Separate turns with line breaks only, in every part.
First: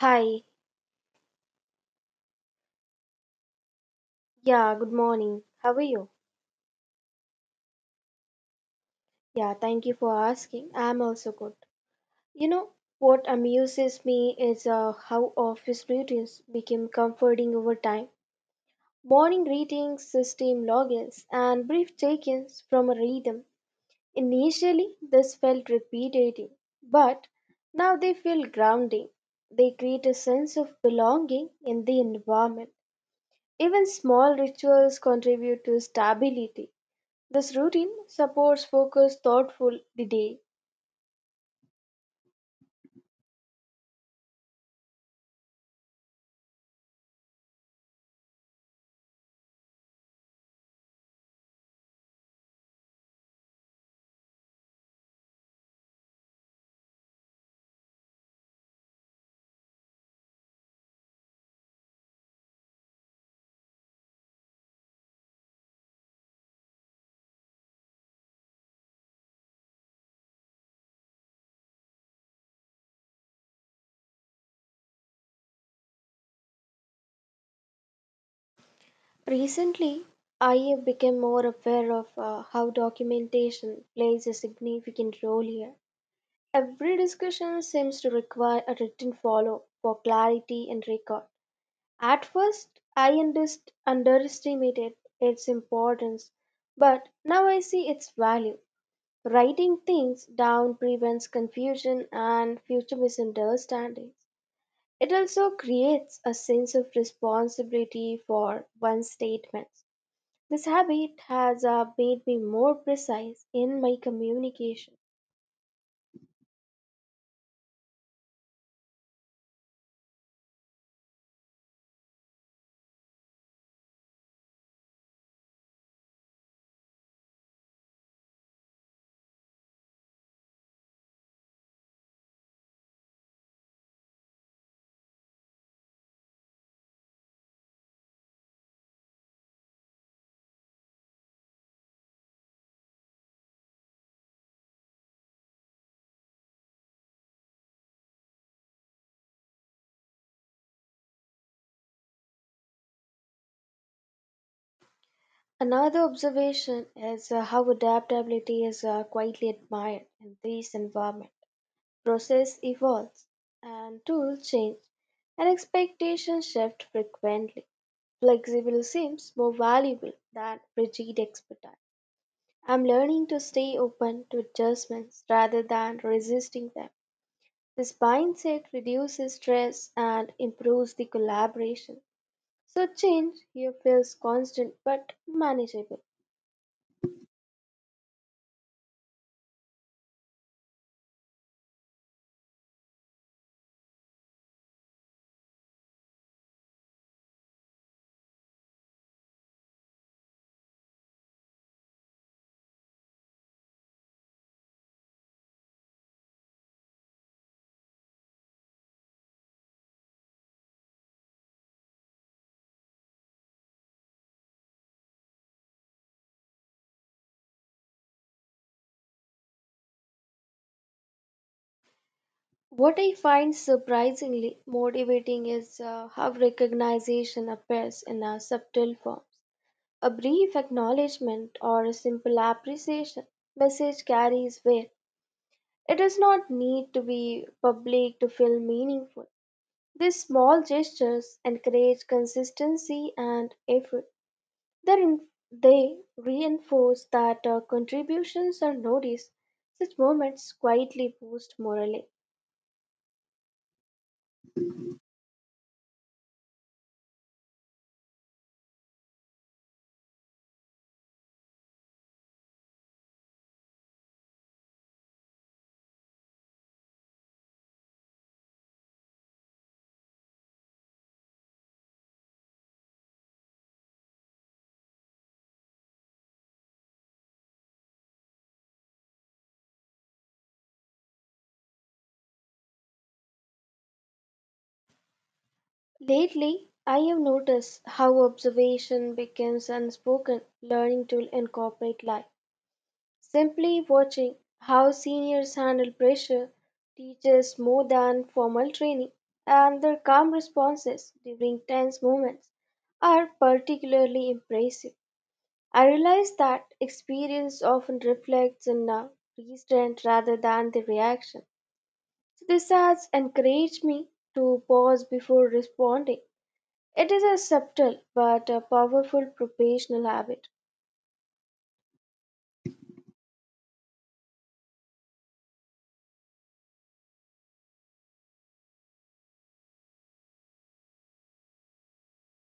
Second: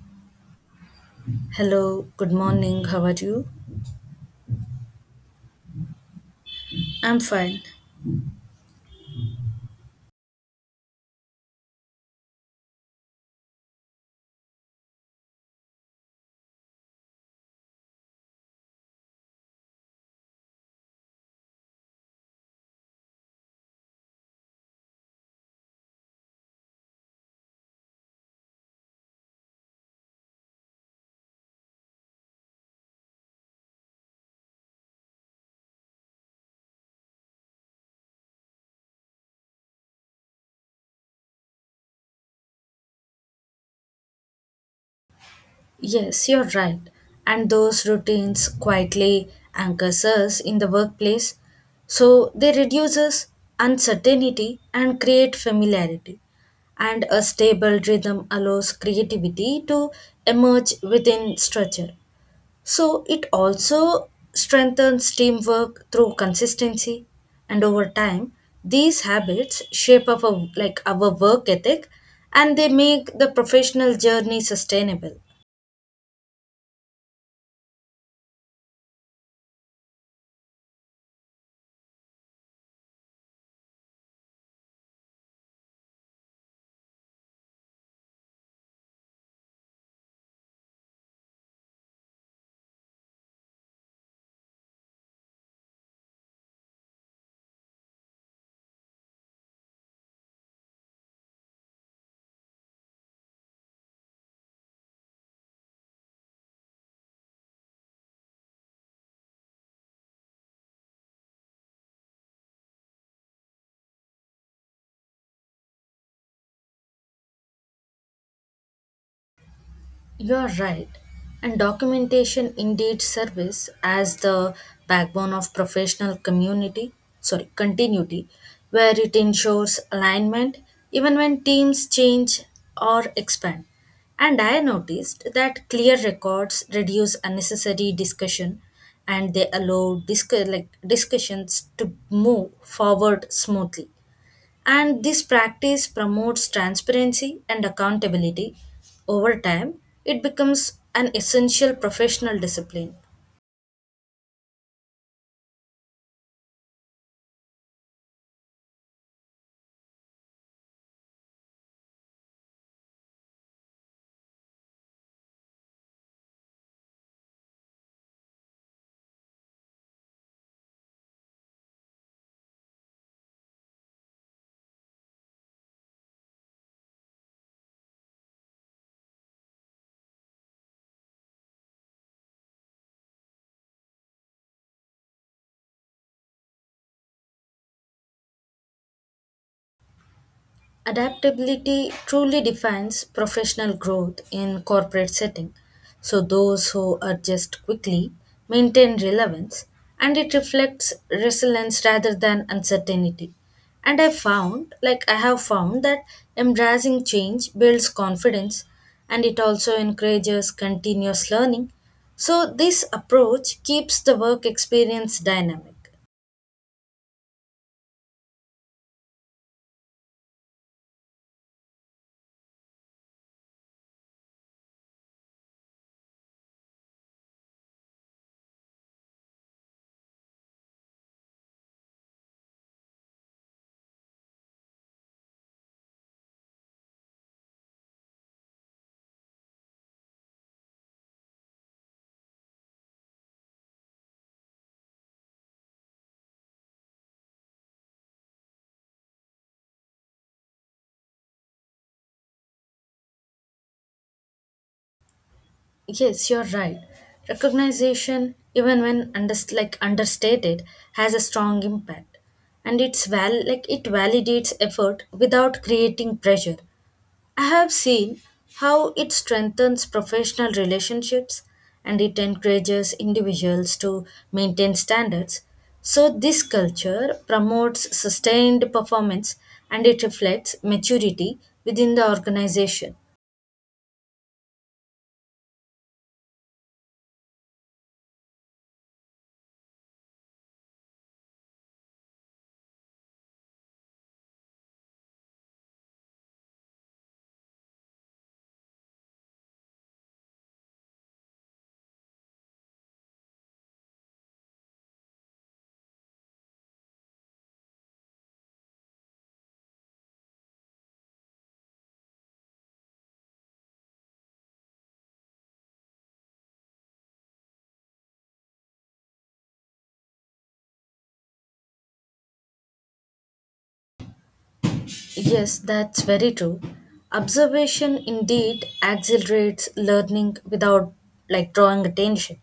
Hi,
Hello, good morning, how are you?
yeah, good morning. How are you?
I'm fine.
Yeah, thank you for asking. I'm also good. You know, what amuses me is how office routines became comforting over time. Morning greetings, system logins, and brief check ins from a rhythm. Initially, this felt repetitive, but now they feel grounding. They create a sense of belonging in the environment. Even small rituals contribute to stability. This routine supports focused, thoughtful the day.
Yes, you're right. And those routines quietly anchors us in the workplace. So they reduces uncertainty and create familiarity. And a stable rhythm allows creativity to emerge within structure. So it also strengthens teamwork through consistency, and over time, these habits shape our work ethic, and they make the professional journey sustainable.
Recently, I have become more aware of how documentation plays a significant role here. Every discussion seems to require a written follow for clarity and record. At first, underestimated its importance, but now I see its value. Writing things down prevents confusion and future misunderstandings. It also creates a sense of responsibility for one's statements. This habit has made me more precise in my communication.
You're right. And documentation indeed serves as the backbone of professional community, sorry, continuity, where it ensures alignment even when teams change or expand. And I noticed that clear records reduce unnecessary discussion and they allow like discussions to move forward smoothly. And this practice promotes transparency and accountability. Over time, it becomes an essential professional discipline.
Another observation is how adaptability is quietly admired in this environment. Process evolves and tools change, and expectations shift frequently. Flexible seems more valuable than rigid expertise. I'm learning to stay open to adjustments rather than resisting them. This mindset reduces stress and improves the collaboration. So, change here feels constant but manageable.
Adaptability truly defines professional growth in corporate setting. So those who adjust quickly maintain relevance and it reflects resilience rather than uncertainty. And I have found that embracing change builds confidence and it also encourages continuous learning. So this approach keeps the work experience dynamic.
What I find surprisingly motivating is how recognition appears in our subtle forms. A brief acknowledgement or a simple appreciation message carries weight. It does not need to be public to feel meaningful. These small gestures encourage consistency and effort. They reinforce that our contributions are noticed. Such moments quietly boost morale.
Yes, you're right. Recognition, even when like understated, has a strong impact, and it validates effort without creating pressure. I have seen how it strengthens professional relationships, and it encourages individuals to maintain standards. So this culture promotes sustained performance, and it reflects maturity within the organization.
Lately, I have noticed how observation becomes unspoken learning tool in corporate life. Simply watching how seniors handle pressure teaches more than formal training, and their calm responses during tense moments are particularly impressive. I realize that experience often reflects in a restraint rather than the reaction. So this has encouraged me to pause before responding. It is a subtle but a powerful professional habit.
Yes, that's very true. Observation indeed accelerates learning without like drawing attention,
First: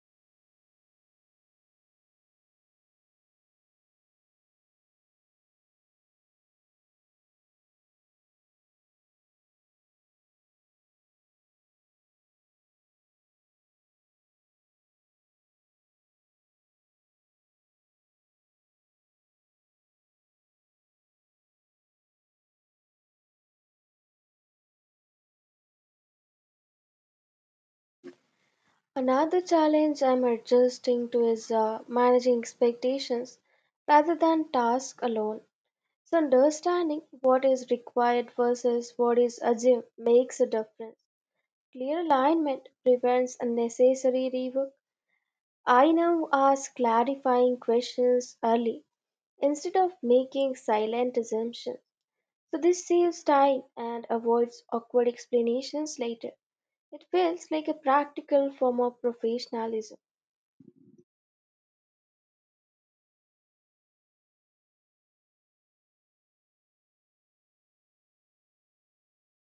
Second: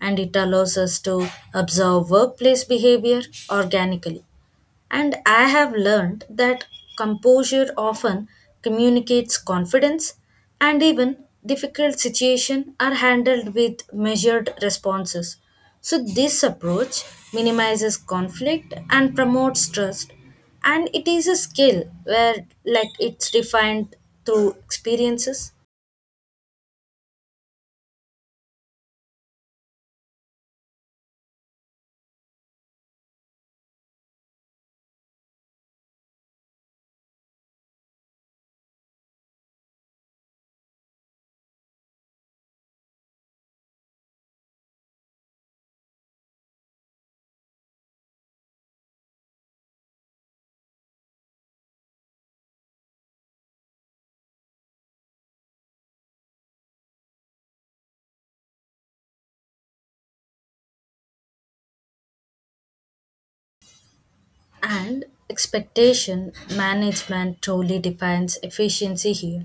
and it allows us to observe workplace behavior organically. And I have learned that composure often communicates confidence, and even difficult situations are handled with measured responses. So this approach minimizes conflict and promotes trust. And it is a skill where, like, it's refined through experiences.
Another challenge I'm adjusting to is managing expectations rather than task alone. So, understanding what is required versus what is assumed makes a difference. Clear alignment prevents unnecessary rework. I now ask clarifying questions early instead of making silent assumptions. So, this saves time and avoids awkward explanations later. It feels like a practical form of professionalism.
And expectation management truly defines efficiency here,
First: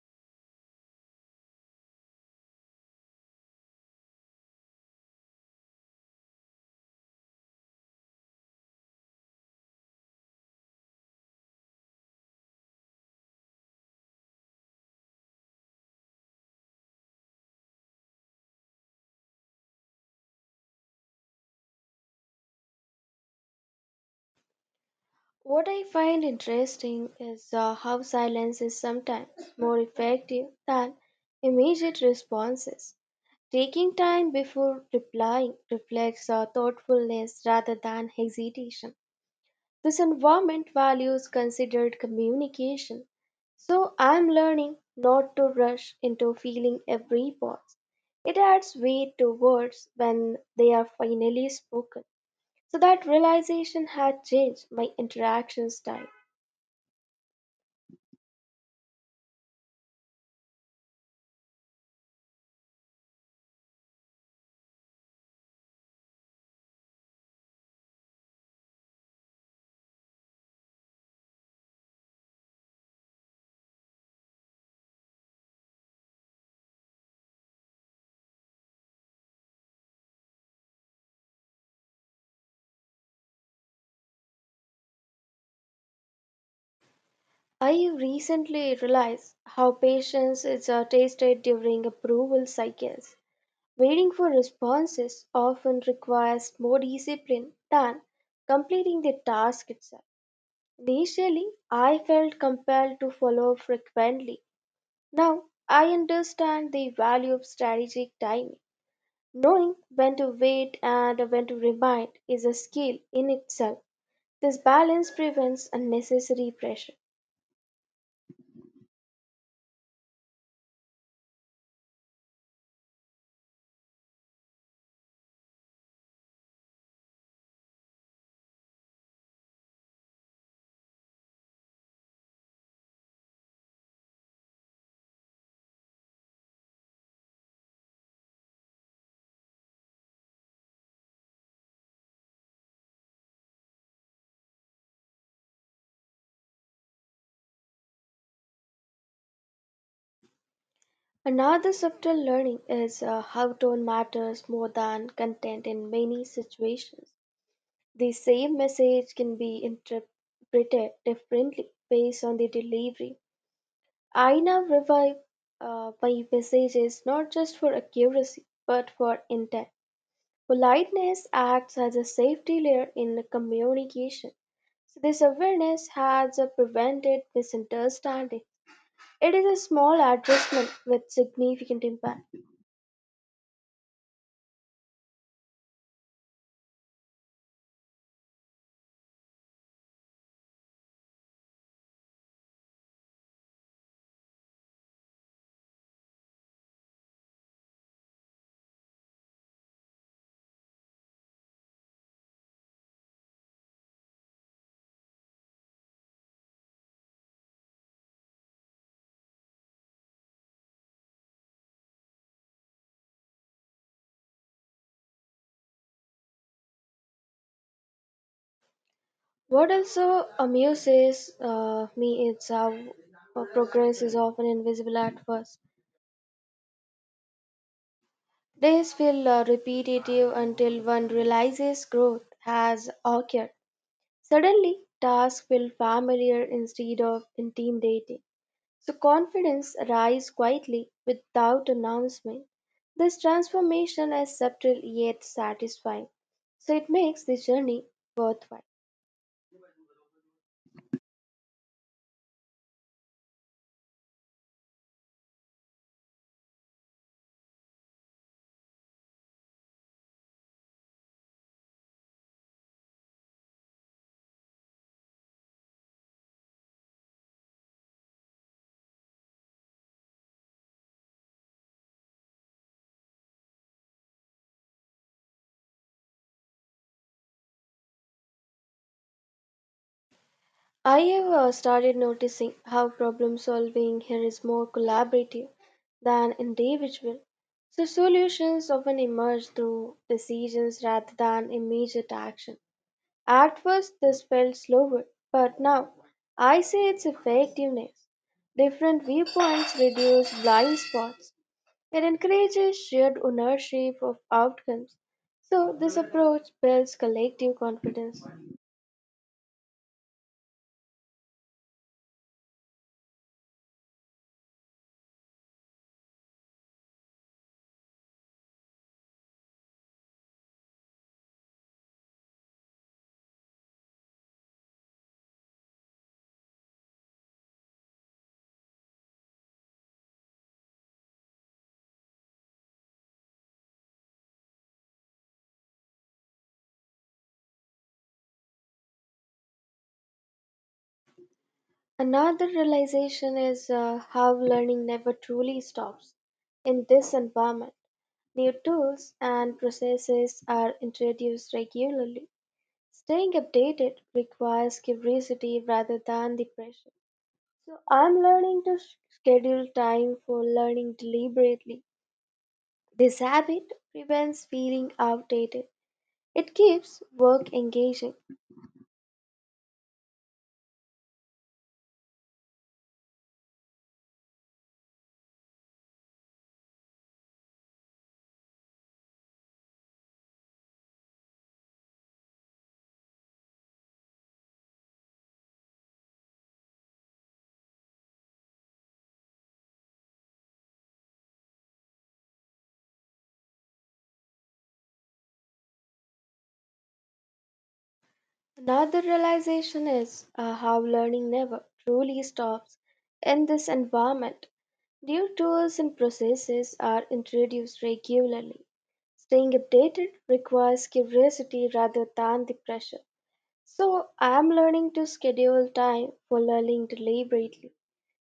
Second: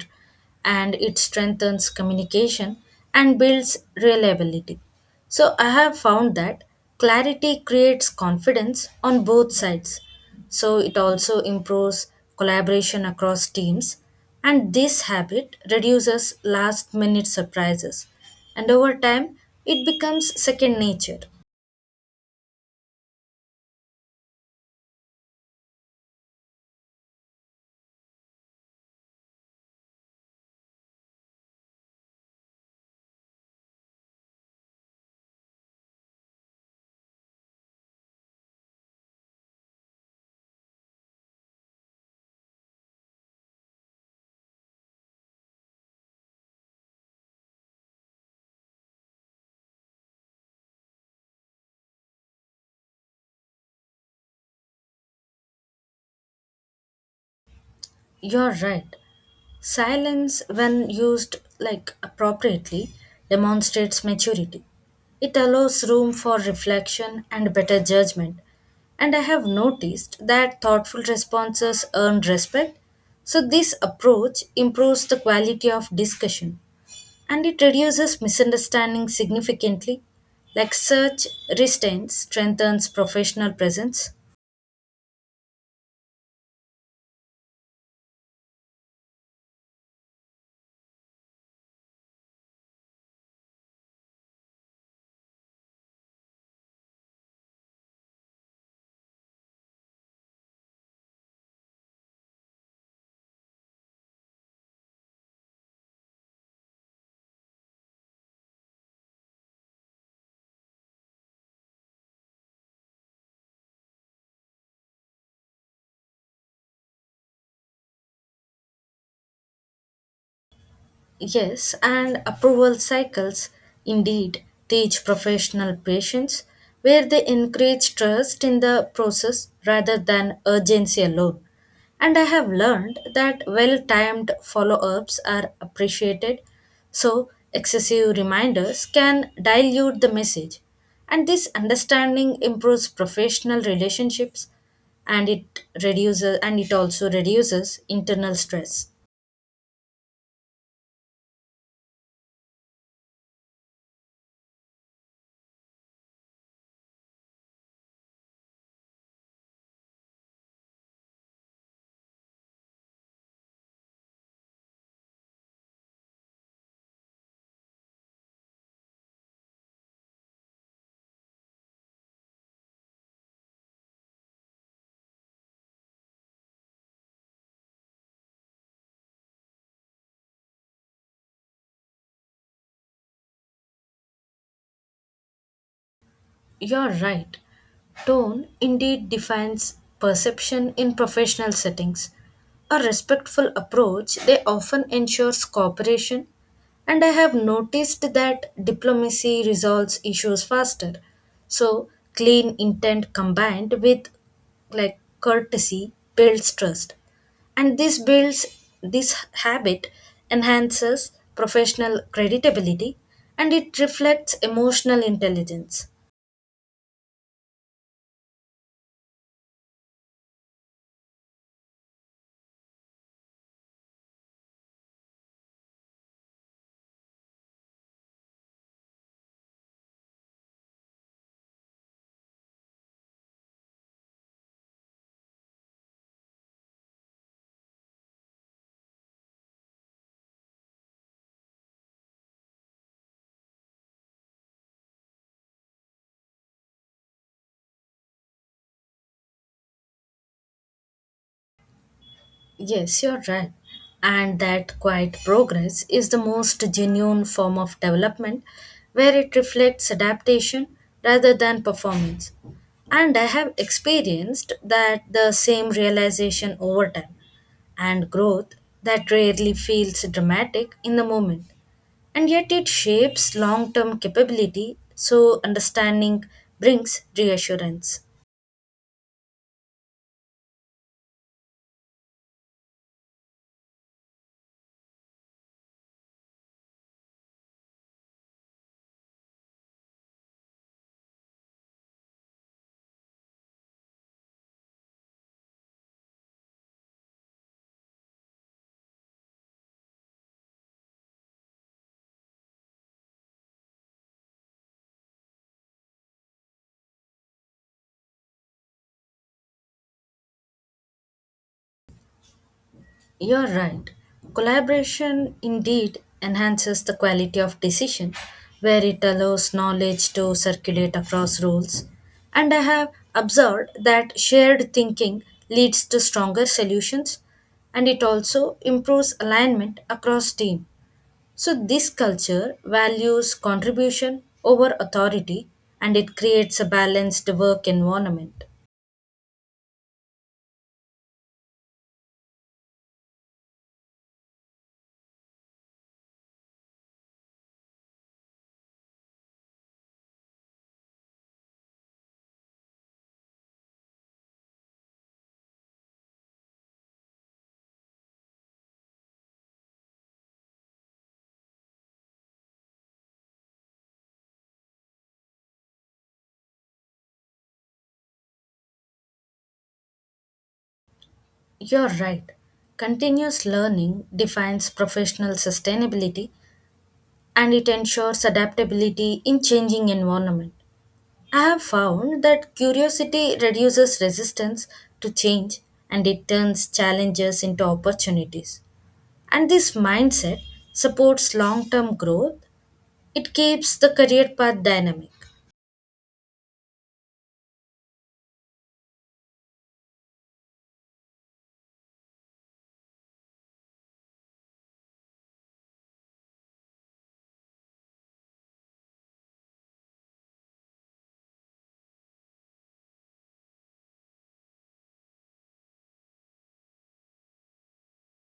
and it strengthens communication and builds reliability. So I have found that clarity creates confidence on both sides. So it also improves collaboration across teams, and this habit reduces last minute surprises. And over time, it becomes second nature.
What I find interesting is how silence is sometimes more effective than immediate responses. Taking time before replying reflects thoughtfulness rather than hesitation. This environment values considered communication. So I'm learning not to rush into feeling every pause. It adds weight to words when they are finally spoken. So that realization had changed my interaction style.
You're right. Silence, when used like appropriately, demonstrates maturity. It allows room for reflection and better judgment. And I have noticed that thoughtful responses earn respect. So this approach improves the quality of discussion and it reduces misunderstanding significantly. Like such restraint strengthens professional presence.
I recently realized how patience is tasted during approval cycles. Waiting for responses often requires more discipline than completing the task itself. Initially, I felt compelled to follow frequently. Now, I understand the value of strategic timing. Knowing when to wait and when to remind is a skill in itself. This balance prevents unnecessary pressure.
Yes, and approval cycles indeed teach professional patience where they encourage trust in the process rather than urgency alone. And I have learned that well timed follow ups are appreciated, so excessive reminders can dilute the message. And this understanding improves professional relationships and it also reduces internal stress.
Another subtle learning is how tone matters more than content in many situations. The same message can be interpreted differently based on the delivery. I now revive my messages not just for accuracy but for intent. Politeness acts as a safety layer in communication. So this awareness has prevented misunderstanding. It is a small adjustment with significant impact.
You're right. Tone indeed defines perception in professional settings. A respectful approach, they often ensures cooperation, and I have noticed that diplomacy resolves issues faster. So, clean intent combined with like courtesy builds trust. And this habit enhances professional credibility and it reflects emotional intelligence.
What also amuses me is how progress is often invisible at first. Days feel repetitive until one realizes growth has occurred. Suddenly, tasks feel familiar instead of intimidating. So, confidence rises quietly without announcement. This transformation is subtle yet satisfying, so it makes the journey worthwhile.
Yes, you're right. And that quiet progress is the most genuine form of development where it reflects adaptation rather than performance. And I have experienced that the same realization over time and growth that rarely feels dramatic in the moment. And yet it shapes long term capability, so understanding brings reassurance.
I have started noticing how problem solving here is more collaborative than individual. So, solutions often emerge through decisions rather than immediate action. At first, this felt slower, but now I see its effectiveness. Different viewpoints reduce blind spots. It encourages shared ownership of outcomes. So, this approach builds collective confidence.
You're right. Collaboration indeed enhances the quality of decision where it allows knowledge to circulate across roles. And I have observed that shared thinking leads to stronger solutions and it also improves alignment across team. So this culture values contribution over authority and it creates a balanced work environment.
Another realization is how learning never truly stops. In this environment, new tools and processes are introduced regularly. Staying updated requires curiosity rather than the pressure. So, I'm learning to schedule time for learning deliberately. This habit prevents feeling outdated, it keeps work engaging.
You're right. Continuous learning defines professional sustainability and it ensures adaptability in changing environment. I have found that curiosity reduces resistance to change and it turns challenges into opportunities. And this mindset supports long-term growth. It keeps the career path dynamic.
Another realization is how learning never truly stops in this environment. New tools and processes are introduced regularly. Staying updated requires curiosity rather than the pressure. So, I am learning to schedule time for learning deliberately.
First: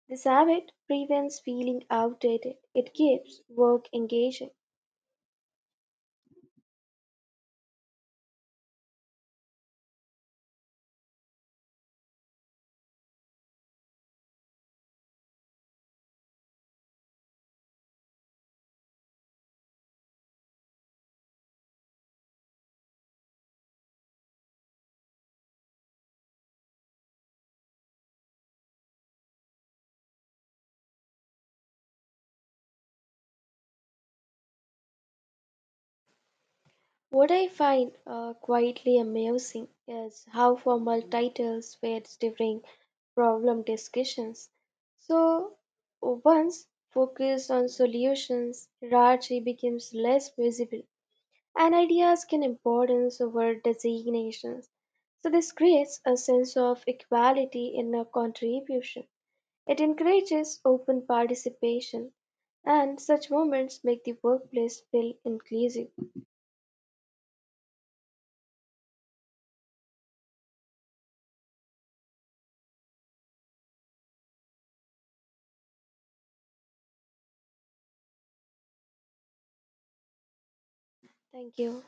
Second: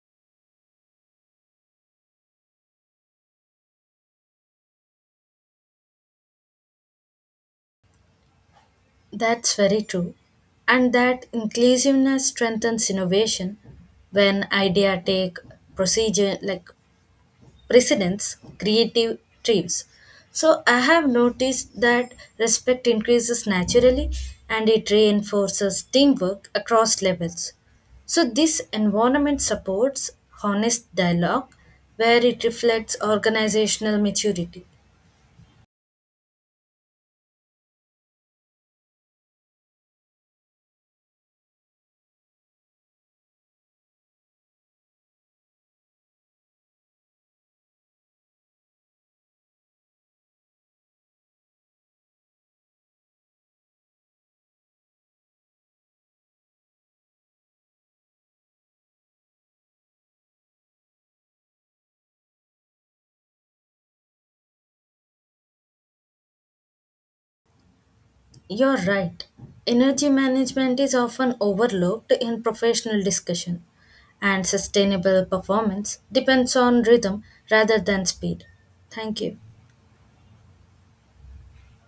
This habit prevents feeling outdated, it keeps work engaging.
That's very true. And that inclusiveness strengthens innovation when idea take procedure like precedents, creative thrives. So I have noticed that respect increases naturally and it reinforces teamwork across levels. So this environment supports honest dialogue where it reflects organizational maturity.
What I find quietly amusing is how formal titles were during problem discussions. So, once focused on solutions, hierarchy becomes less visible, and ideas gain importance over designations. So, this creates a sense of equality in a contribution. It encourages open participation, and such moments make the workplace feel inclusive.
You're right. Energy management is often overlooked in professional discussion, and sustainable performance depends on rhythm rather than speed. Thank you.
Thank you.